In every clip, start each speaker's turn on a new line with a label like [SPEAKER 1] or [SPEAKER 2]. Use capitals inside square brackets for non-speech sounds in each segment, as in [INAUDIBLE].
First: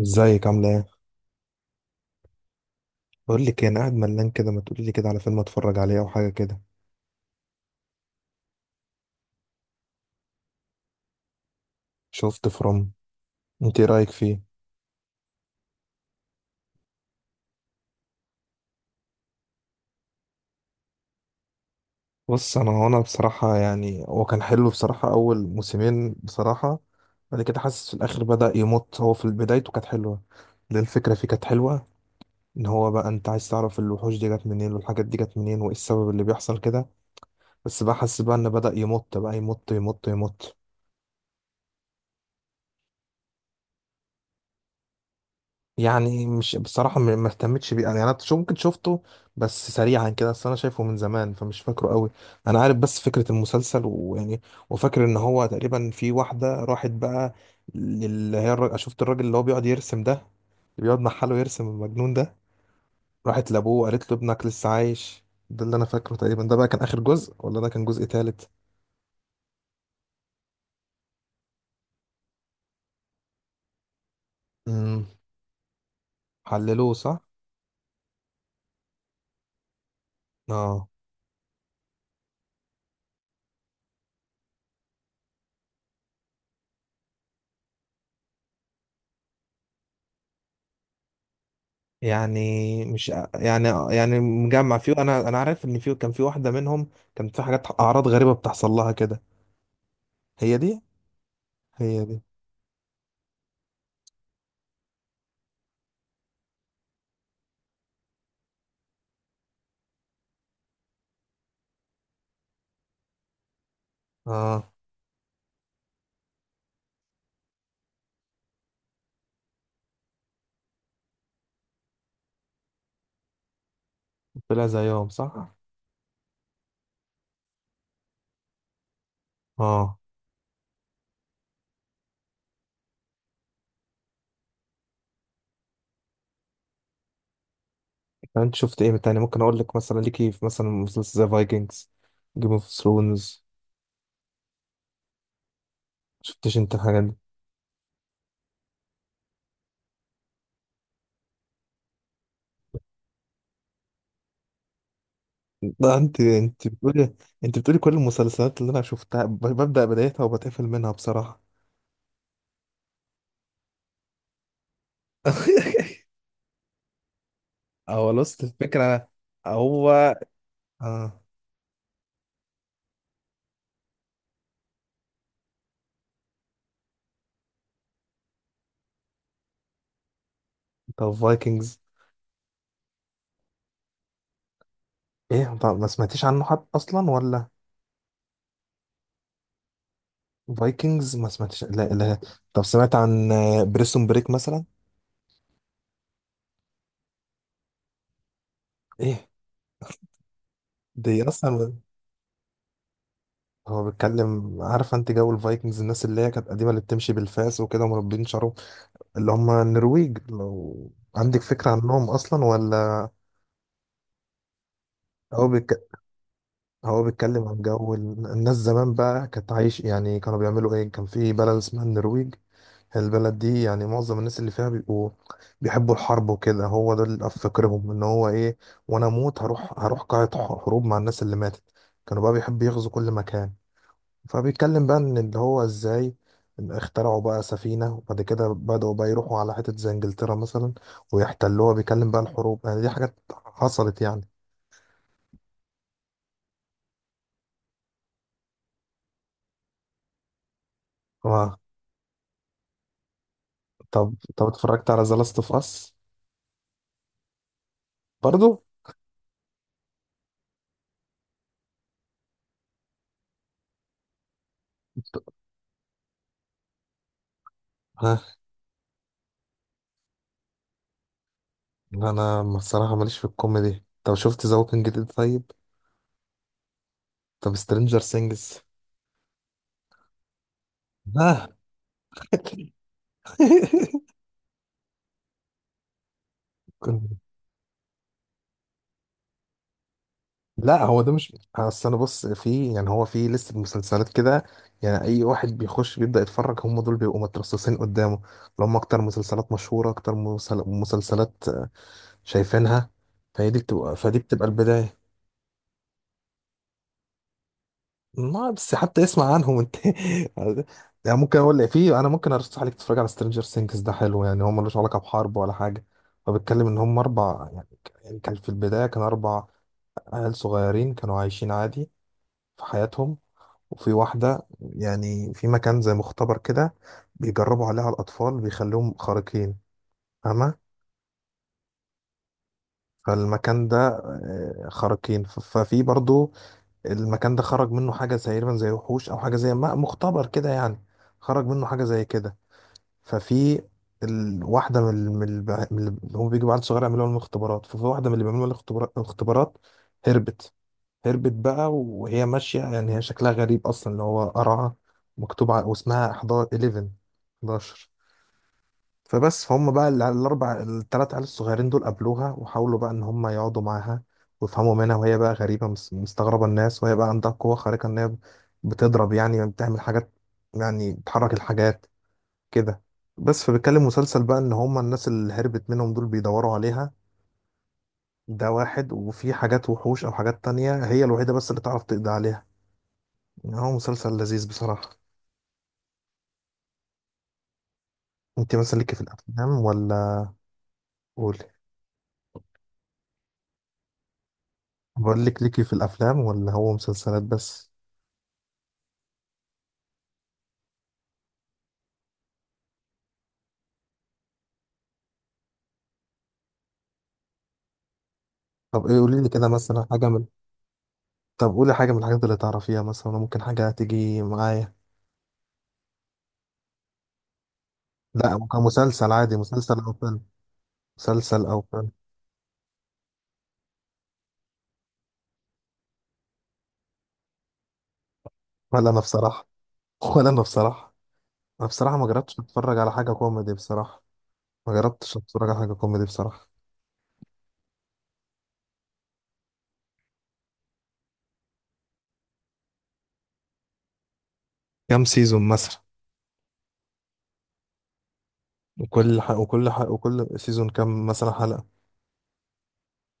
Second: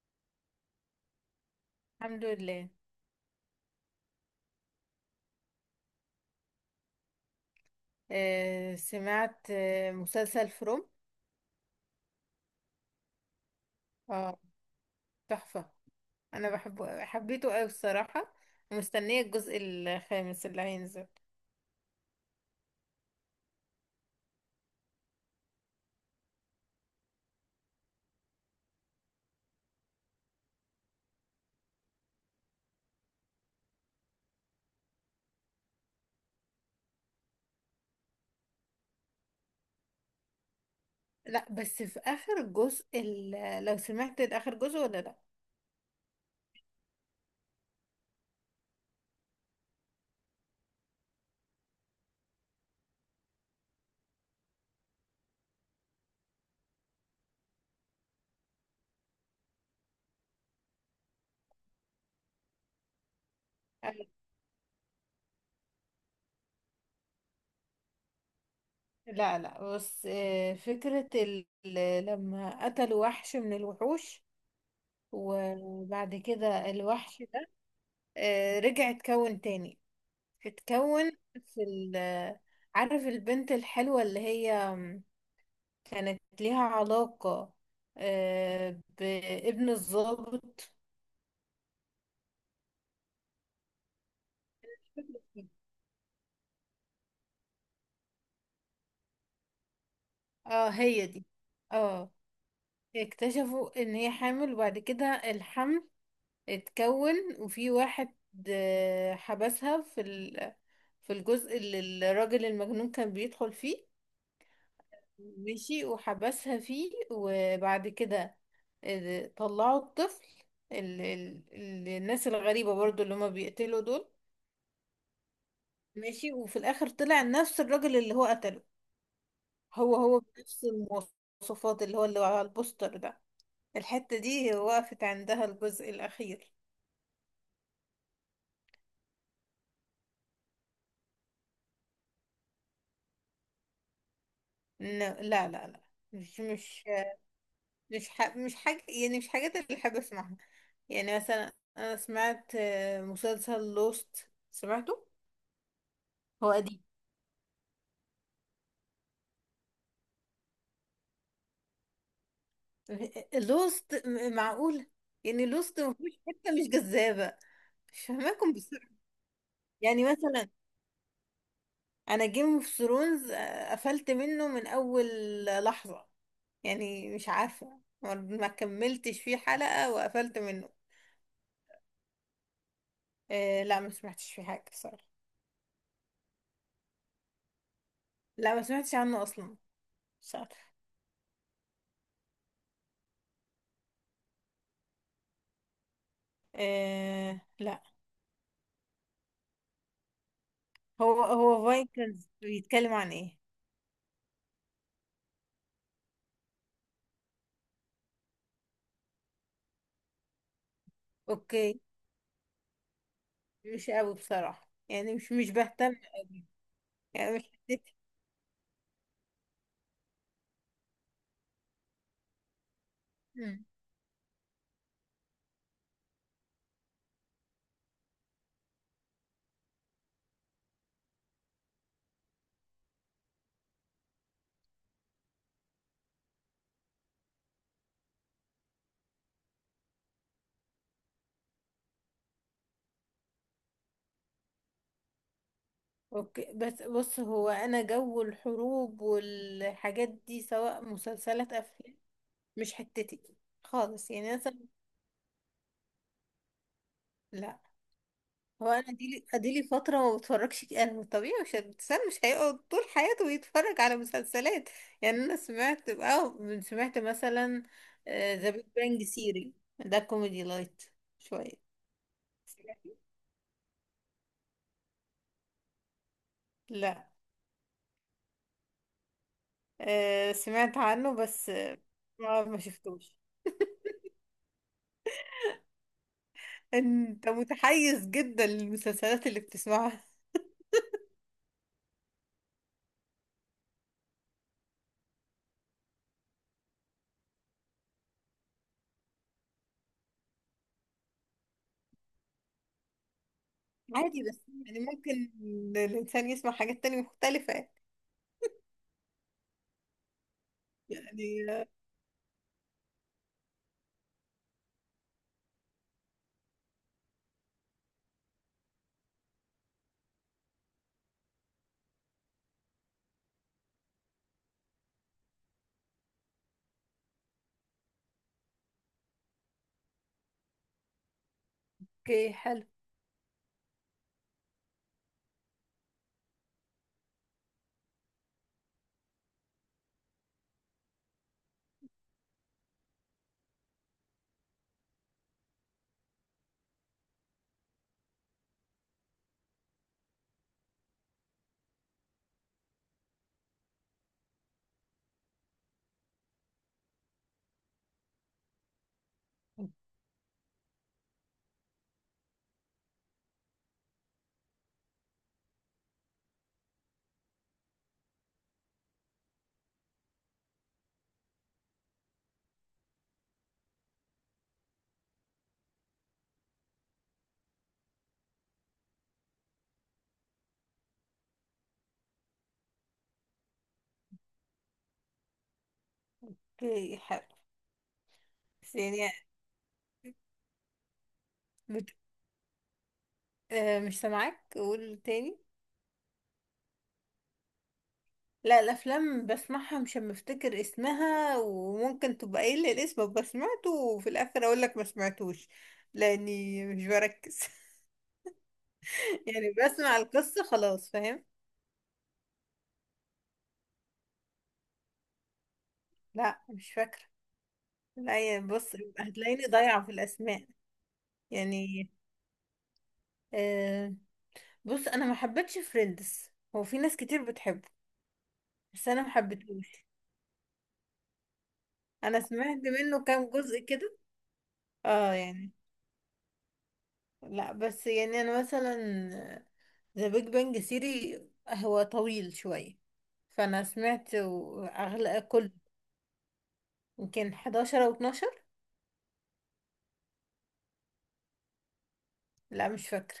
[SPEAKER 1] ازيك عامله ايه؟
[SPEAKER 2] الحمد لله.
[SPEAKER 1] بقول لك إيه، انا قاعد ملان كده، ما تقولي لي كده على فيلم اتفرج عليه او حاجه كده.
[SPEAKER 2] سمعت مسلسل فروم.
[SPEAKER 1] شفت فروم؟ انت ايه رايك
[SPEAKER 2] اه
[SPEAKER 1] فيه؟
[SPEAKER 2] تحفة. انا بحبه حبيته قوي الصراحة، ومستنية الجزء الخامس اللي هينزل.
[SPEAKER 1] بص انا بصراحه، يعني هو كان حلو بصراحه اول موسمين بصراحه. بعد كده حاسس في الاخر بدا يمط. هو في بدايته كانت حلوه، لأن الفكره فيه كانت حلوه. ان هو بقى انت عايز تعرف الوحوش دي جت منين والحاجات دي جت منين وايه السبب اللي بيحصل كده. بس بقى حاسس بقى ان بدا يمط بقى، يمط يمط يمط.
[SPEAKER 2] لا بس في اخر جزء لو سمعت اخر جزء ولا لا؟
[SPEAKER 1] يعني مش بصراحة، ما اهتمتش بيه، يعني انا شو ممكن شفته، بس سريعا كده، اصل انا شايفه من زمان فمش فاكره قوي. انا عارف بس فكرة المسلسل ويعني، وفاكر ان هو تقريبا في واحدة راحت بقى، اللي هي الراجل، شفت الراجل اللي هو بيقعد يرسم ده، اللي بيقعد محله يرسم المجنون ده؟ راحت لابوه
[SPEAKER 2] آه.
[SPEAKER 1] قالت له ابنك لسه عايش. ده اللي انا فاكره تقريبا. ده بقى كان اخر جزء ولا ده كان جزء تالت؟
[SPEAKER 2] لا لا بس آه فكرة لما قتلوا وحش من الوحوش،
[SPEAKER 1] امم
[SPEAKER 2] وبعد كده
[SPEAKER 1] حللوه، صح.
[SPEAKER 2] الوحش ده رجع اتكون تاني.
[SPEAKER 1] اه.
[SPEAKER 2] اتكون في عارف البنت الحلوة اللي هي كانت ليها علاقة بابن الضابط.
[SPEAKER 1] يعني مش، يعني مجمع فيه، انا عارف ان فيه كان في واحده منهم كانت في حاجات، اعراض غريبه بتحصل لها كده. هي
[SPEAKER 2] اه
[SPEAKER 1] دي.
[SPEAKER 2] هي دي.
[SPEAKER 1] هي
[SPEAKER 2] اه.
[SPEAKER 1] دي.
[SPEAKER 2] اكتشفوا ان هي حامل، وبعد كده الحمل اتكون. وفي واحد حبسها في في الجزء اللي الراجل المجنون كان بيدخل فيه.
[SPEAKER 1] اه،
[SPEAKER 2] مشي وحبسها فيه، وبعد كده طلعوا الطفل. الناس الغريبة برضو اللي هما بيقتلوا دول.
[SPEAKER 1] طلع زيهم صح.
[SPEAKER 2] ماشي، وفي الاخر طلع نفس الراجل اللي هو قتله. هو
[SPEAKER 1] اه.
[SPEAKER 2] هو بنفس المواصفات، اللي هو اللي على البوستر ده. الحتة دي وقفت عندها الجزء الاخير.
[SPEAKER 1] انت شفت ايه تاني؟ ممكن اقول لك مثلا ليكي في، مثلا، مسلسل زي فايكنجز، جيم اوف ثرونز.
[SPEAKER 2] إن- لا لا لا. مش
[SPEAKER 1] شفتش انت
[SPEAKER 2] مش
[SPEAKER 1] الحاجات دي؟
[SPEAKER 2] مش حاجة، يعني مش حاجات اللي بحب اسمعها. يعني مثلا انا سمعت مسلسل لوست. سمعته؟
[SPEAKER 1] ده انت
[SPEAKER 2] هو
[SPEAKER 1] انت
[SPEAKER 2] قديم.
[SPEAKER 1] بتقولي، انت بتقولي كل المسلسلات اللي انا شفتها ببدأ بدايتها وبتقفل منها بصراحه.
[SPEAKER 2] لوست. معقول؟ يعني لوست
[SPEAKER 1] [LAUGHS]
[SPEAKER 2] مفيش حتة مش جذابة. مش
[SPEAKER 1] هو لوست
[SPEAKER 2] فاهماكم بسرعة.
[SPEAKER 1] الفكره، هو.
[SPEAKER 2] يعني مثلا
[SPEAKER 1] اه.
[SPEAKER 2] انا جيم اوف ثرونز قفلت منه من اول لحظة. يعني مش عارفة، ما كملتش فيه حلقة وقفلت منه.
[SPEAKER 1] طب فايكنجز؟
[SPEAKER 2] آه لا، ما سمعتش فيه حاجة بصراحة.
[SPEAKER 1] ايه؟ طب ما سمعتيش عنه حد اصلا ولا؟
[SPEAKER 2] لا، ما سمعتش عنه اصلا. مش عارفة.
[SPEAKER 1] فايكنجز ما سمعتيش، لا لا. طب سمعت عن بريسون بريك مثلا؟
[SPEAKER 2] آه لا.
[SPEAKER 1] ايه، دي
[SPEAKER 2] هو
[SPEAKER 1] اصلا.
[SPEAKER 2] فايكنز بيتكلم عن ايه؟
[SPEAKER 1] هو بيتكلم، عارف انت جو الفايكنجز، الناس اللي هي كانت قديمه اللي بتمشي بالفاس وكده ومربين شعرهم، اللي هم النرويج؟ لو عندك فكره
[SPEAKER 2] اوكي.
[SPEAKER 1] عنهم اصلا ولا؟
[SPEAKER 2] مش قوي بصراحة، يعني مش
[SPEAKER 1] هو
[SPEAKER 2] مش بهتم قوي.
[SPEAKER 1] هو
[SPEAKER 2] يعني مش
[SPEAKER 1] بيتكلم عن
[SPEAKER 2] حسيت.
[SPEAKER 1] جو الناس زمان بقى، كانت عايش يعني كانوا بيعملوا ايه. كان في بلد اسمها النرويج. البلد دي
[SPEAKER 2] مم.
[SPEAKER 1] يعني معظم الناس اللي فيها بيبقوا بيحبوا الحرب وكده. هو ده اللي في فكرهم، ان هو ايه، وانا اموت هروح، قاعة حروب مع الناس اللي ماتت. كانوا بقى بيحبوا يغزوا كل مكان. فبيتكلم بقى ان اللي هو ازاي اخترعوا بقى سفينة، وبعد كده بدأوا بقى يروحوا على حتت زي انجلترا مثلا ويحتلوها. بيتكلم بقى الحروب، يعني دي حاجات حصلت يعني.
[SPEAKER 2] اوكي، بس بص هو انا جو الحروب والحاجات دي سواء مسلسلات
[SPEAKER 1] آه.
[SPEAKER 2] افلام مش حتتي خالص.
[SPEAKER 1] طب
[SPEAKER 2] يعني
[SPEAKER 1] طب
[SPEAKER 2] مثلا
[SPEAKER 1] اتفرجت على ذا لاست اوف اس؟
[SPEAKER 2] لا،
[SPEAKER 1] برضو.
[SPEAKER 2] هو انا اديلي فتره ما بتفرجش. انا طبيعي، مش الانسان مش هيقعد طول حياته يتفرج على مسلسلات. يعني انا سمعت او سمعت مثلا
[SPEAKER 1] ها.
[SPEAKER 2] ذا بيج بانج سيري. ده كوميدي لايت شويه.
[SPEAKER 1] انا بصراحه
[SPEAKER 2] سمعتي؟
[SPEAKER 1] ماليش في الكوميدي. طب شفت ذا ووكينج ديد طيب؟
[SPEAKER 2] لا.
[SPEAKER 1] طب سترينجر سينجز؟
[SPEAKER 2] سمعت عنه،
[SPEAKER 1] ها.
[SPEAKER 2] بس ما
[SPEAKER 1] [LAUGHS]
[SPEAKER 2] ما شفتوش.
[SPEAKER 1] كنت-
[SPEAKER 2] انت متحيز جدا للمسلسلات اللي بتسمعها.
[SPEAKER 1] لا هو ده مش، اصل انا بص في، يعني هو في لسه مسلسلات كده، يعني اي واحد بيخش بيبدا يتفرج هم دول بيبقوا مترصصين قدامه، اللي هم اكتر مسلسلات مشهوره، اكتر مسلسلات شايفينها، فهي دي بتبقى فدي
[SPEAKER 2] عادي، بس
[SPEAKER 1] بتبقى
[SPEAKER 2] يعني
[SPEAKER 1] البدايه.
[SPEAKER 2] ممكن الانسان يسمع حاجات تانية مختلفه،
[SPEAKER 1] ما بس حتى اسمع عنهم انت. [LAUGHS] يعني ممكن
[SPEAKER 2] يعني.
[SPEAKER 1] اقول لك، في انا ممكن ارشح لك تتفرج على سترينجر سينجز، ده حلو، يعني هو ملوش علاقه بحرب ولا حاجه. هو بيتكلم ان هم اربع، يعني يعني كان في البدايه كان اربع عيال صغيرين كانوا عايشين عادي في حياتهم. وفي واحده، يعني في مكان زي مختبر كده، بيجربوا عليها الاطفال، بيخليهم خارقين، فاهمه؟
[SPEAKER 2] اوكي حلو.
[SPEAKER 1] فالمكان ده آه، خارقين، ففي برضو، المكان ده خرج منه حاجة زي تقريبا، زي وحوش أو حاجة، زي ما مختبر كده يعني، خرج منه حاجة زي كده. ففي واحدة من من من اللي هم بيجوا بعد صغير يعملوا لهم الاختبارات، ففي واحدة من اللي بيعملوا لها الاختبارات هربت. هربت بقى، وهي ماشية يعني، هي شكلها غريب أصلا، اللي هو قرعة مكتوب على واسمها 11. 11. فبس، فهم بقى الاربع الثلاث عيال الصغيرين دول قابلوها، وحاولوا بقى ان هم يقعدوا معاها ويفهموا منها، وهي بقى غريبه مستغربه الناس، وهي بقى عندها قوه خارقه ان هي بتضرب، يعني بتعمل حاجات، يعني بتحرك الحاجات كده. بس فبيتكلم مسلسل بقى ان هم الناس اللي هربت منهم دول بيدوروا عليها، ده واحد، وفي حاجات وحوش او حاجات تانية هي الوحيده بس اللي تعرف تقضي عليها. يعني هو مسلسل لذيذ بصراحه.
[SPEAKER 2] اوكي حلو.
[SPEAKER 1] انت
[SPEAKER 2] بس
[SPEAKER 1] مثلا ليكي في
[SPEAKER 2] يعني
[SPEAKER 1] الافلام ولا؟ قولي.
[SPEAKER 2] بت... آه مش سامعاك، قول
[SPEAKER 1] بقول
[SPEAKER 2] تاني.
[SPEAKER 1] لك، ليكي في الافلام ولا هو مسلسلات بس؟
[SPEAKER 2] لا، الافلام بسمعها، مش أما افتكر اسمها، وممكن تبقى قايل لي الاسم ابقى سمعته، وفي الاخر اقول لك ما سمعتوش، لاني مش بركز.
[SPEAKER 1] طب ايه قولي
[SPEAKER 2] [LAUGHS]
[SPEAKER 1] لي كده
[SPEAKER 2] يعني
[SPEAKER 1] مثلا
[SPEAKER 2] بسمع
[SPEAKER 1] حاجه من.
[SPEAKER 2] القصة خلاص، فاهم.
[SPEAKER 1] طب قولي حاجه من الحاجات اللي تعرفيها، مثلا ممكن حاجه تيجي معايا.
[SPEAKER 2] لا مش فاكرة. لا،
[SPEAKER 1] لا
[SPEAKER 2] يعني
[SPEAKER 1] ممكن
[SPEAKER 2] بص
[SPEAKER 1] مسلسل عادي،
[SPEAKER 2] هتلاقيني
[SPEAKER 1] مسلسل
[SPEAKER 2] ضايعة
[SPEAKER 1] او
[SPEAKER 2] في
[SPEAKER 1] فيلم.
[SPEAKER 2] الاسماء،
[SPEAKER 1] مسلسل او
[SPEAKER 2] يعني.
[SPEAKER 1] فيلم.
[SPEAKER 2] آه. بص انا ما حبيتش فريندز، هو في ناس كتير بتحبه بس
[SPEAKER 1] ولا انا
[SPEAKER 2] انا ما
[SPEAKER 1] بصراحه.
[SPEAKER 2] حبيتهوش.
[SPEAKER 1] [LAUGHS] ولا انا بصراحه. انا بصراحه ما
[SPEAKER 2] انا
[SPEAKER 1] جربتش
[SPEAKER 2] سمعت
[SPEAKER 1] اتفرج على
[SPEAKER 2] منه
[SPEAKER 1] حاجه
[SPEAKER 2] كام
[SPEAKER 1] كوميدي
[SPEAKER 2] جزء كده.
[SPEAKER 1] بصراحه. ما
[SPEAKER 2] اه
[SPEAKER 1] جربتش اتفرج
[SPEAKER 2] يعني.
[SPEAKER 1] على حاجه كوميدي بصراحه.
[SPEAKER 2] لا بس يعني انا مثلا ذا بيج بانج ثيري هو طويل شوية. فانا سمعت
[SPEAKER 1] كام
[SPEAKER 2] اغلى
[SPEAKER 1] سيزون
[SPEAKER 2] كل،
[SPEAKER 1] مثلا؟
[SPEAKER 2] يمكن 11 او 12.
[SPEAKER 1] وكل سيزون كام مثلا حلقه؟
[SPEAKER 2] لا مش فاكرة.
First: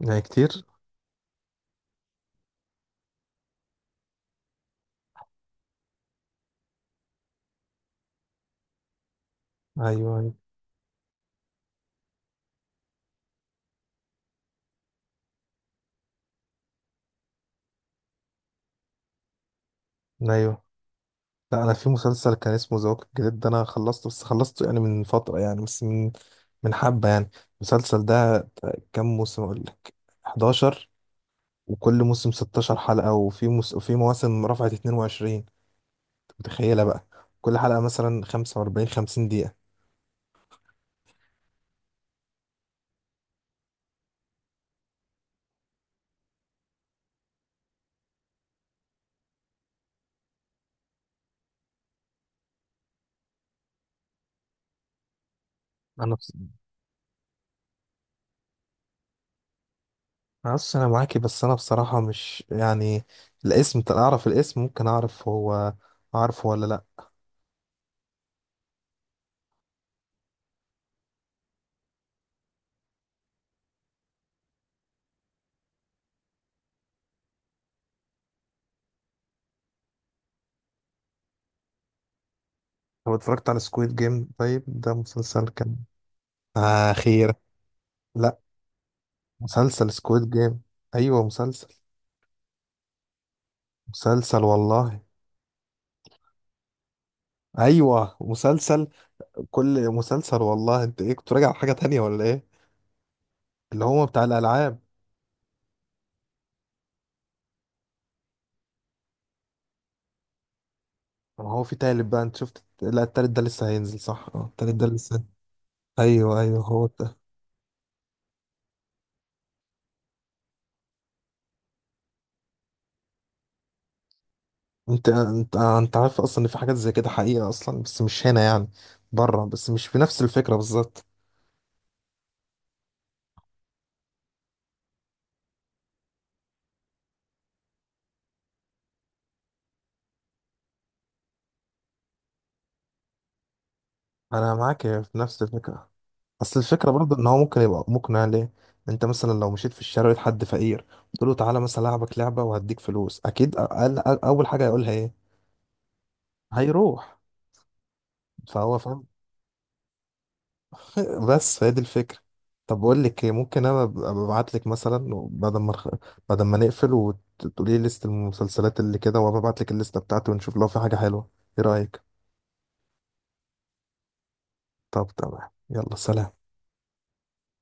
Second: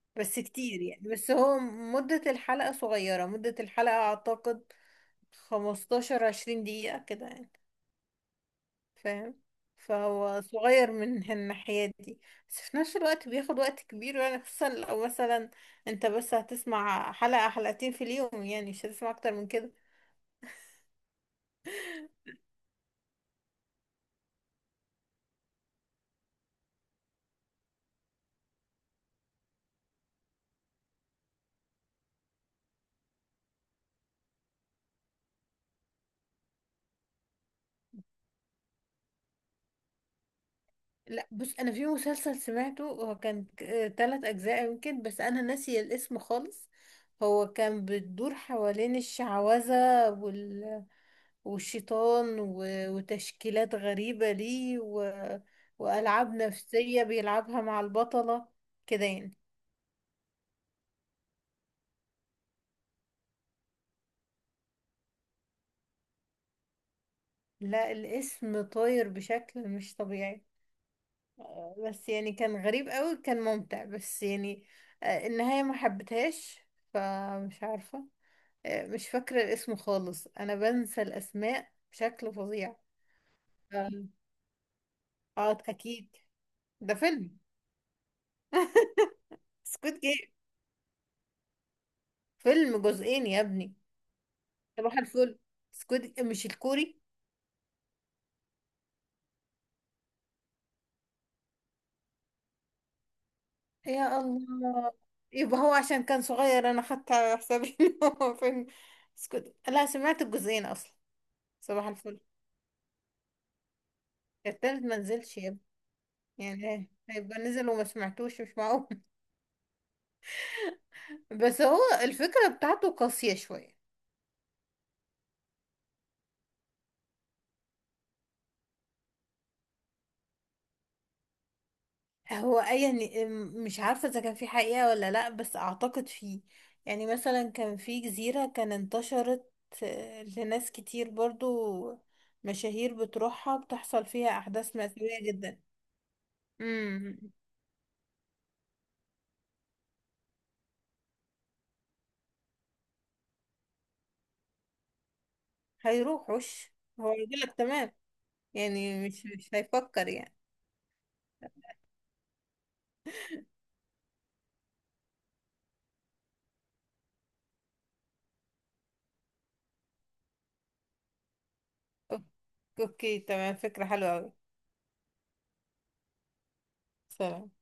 [SPEAKER 1] يعني
[SPEAKER 2] بس
[SPEAKER 1] كتير.
[SPEAKER 2] كتير يعني. بس هو مدة الحلقة صغيرة، مدة الحلقة اعتقد 15 20 دقيقة كده يعني. فاهم.
[SPEAKER 1] ايوه، ايوه.
[SPEAKER 2] فهو صغير من الناحية دي. بس في نفس الوقت بياخد وقت كبير يعني، خصوصا لو مثلا انت بس هتسمع حلقة حلقتين في اليوم، يعني مش هتسمع اكتر من كده.
[SPEAKER 1] أيوه. لا انا في مسلسل كان اسمه ذا ووكينج ديد، ده انا خلصته، بس خلصته يعني من فتره، يعني بس من حبه يعني المسلسل ده. كام موسم اقول لك؟ 11. وكل موسم 16 حلقه، وفي وفي مواسم رفعت 22. أنت متخيله بقى؟ كل حلقه مثلا 45 50 دقيقه.
[SPEAKER 2] لا، بص انا في مسلسل سمعته هو كان تلات اجزاء يمكن، بس انا ناسي الاسم خالص. هو كان بتدور حوالين الشعوذة والشيطان وتشكيلات غريبة ليه
[SPEAKER 1] انا بص
[SPEAKER 2] وألعاب نفسية بيلعبها مع البطلة كده يعني.
[SPEAKER 1] انا بص انا معاكي، بس انا بصراحه مش يعني، الاسم، أنت اعرف الاسم ممكن اعرف هو، اعرف ولا لا.
[SPEAKER 2] لا، الاسم طاير بشكل مش طبيعي. بس يعني كان غريب قوي، كان ممتع، بس يعني النهاية ما حبيتهاش، فمش عارفة. مش فاكرة الاسم خالص، انا بنسى الاسماء بشكل فظيع.
[SPEAKER 1] هو اتفرجت على
[SPEAKER 2] اه.
[SPEAKER 1] سكويد جيم طيب؟ ده مسلسل كان
[SPEAKER 2] اكيد. ده
[SPEAKER 1] اخيرا.
[SPEAKER 2] فيلم
[SPEAKER 1] لا، مسلسل
[SPEAKER 2] سكوت جيم.
[SPEAKER 1] سكويد جيم. ايوه مسلسل.
[SPEAKER 2] فيلم جزئين يا ابني.
[SPEAKER 1] مسلسل
[SPEAKER 2] صباح
[SPEAKER 1] والله.
[SPEAKER 2] الفل. سكوت، مش الكوري.
[SPEAKER 1] ايوه مسلسل. كل مسلسل والله. انت ايه كنت راجع على حاجه تانية ولا ايه؟ اللي هو
[SPEAKER 2] يا
[SPEAKER 1] بتاع الالعاب.
[SPEAKER 2] الله، يبقى هو عشان كان صغير انا خدت على حسابي [LAUGHS] إن هو فيلم. سكوت، لا سمعت الجزئين اصلا.
[SPEAKER 1] ما هو في
[SPEAKER 2] صباح
[SPEAKER 1] تالت
[SPEAKER 2] الفل.
[SPEAKER 1] بقى، انت شفت؟ لا التالت ده لسه هينزل، صح، اه التالت
[SPEAKER 2] التالت
[SPEAKER 1] ده
[SPEAKER 2] ما
[SPEAKER 1] لسه.
[SPEAKER 2] نزلش يا ابني.
[SPEAKER 1] ايوه، ايوه
[SPEAKER 2] يعني
[SPEAKER 1] هو
[SPEAKER 2] إيه؟
[SPEAKER 1] ده.
[SPEAKER 2] هيبقى نزل وما سمعتوش، مش معقول. [LAUGHS] بس هو الفكرة بتاعته قاسية شوية.
[SPEAKER 1] انت عارف اصلا ان في حاجات زي كده حقيقه اصلا، بس مش هنا يعني، بره، بس مش في نفس الفكره بالظبط.
[SPEAKER 2] هو أي يعني مش عارفة إذا كان في حقيقة ولا لأ، بس أعتقد فيه. يعني مثلا كان في جزيرة، كان انتشرت لناس كتير برضو، مشاهير بتروحها، بتحصل فيها
[SPEAKER 1] انا
[SPEAKER 2] أحداث
[SPEAKER 1] معاك في
[SPEAKER 2] مأساوية
[SPEAKER 1] نفس
[SPEAKER 2] جدا.
[SPEAKER 1] الفكره. اصل الفكره برضه ان
[SPEAKER 2] امم.
[SPEAKER 1] هو ممكن يبقى مقنع ليه. انت مثلا لو مشيت في الشارع لقيت حد فقير تقول له تعالى مثلا العبك لعبه وهديك فلوس، اكيد أقل أقل اول حاجه هيقولها ايه؟
[SPEAKER 2] هيروحوش. هو
[SPEAKER 1] هيروح.
[SPEAKER 2] يقولك تمام.
[SPEAKER 1] فهو فاهم.
[SPEAKER 2] يعني مش هيفكر يعني.
[SPEAKER 1] [LAUGHS] بس هي دي الفكره. طب بقول لك إيه، ممكن انا ابعت لك مثلا بعد ما بعد ما نقفل، وتقولي لي ليست المسلسلات اللي كده، وابعت لك الليسته بتاعتي ونشوف لو في حاجه حلوه. ايه رايك؟
[SPEAKER 2] أوك- أوكي تمام، فكرة حلوة أوي.
[SPEAKER 1] طب تمام، يلا، سلام.
[SPEAKER 2] سلام.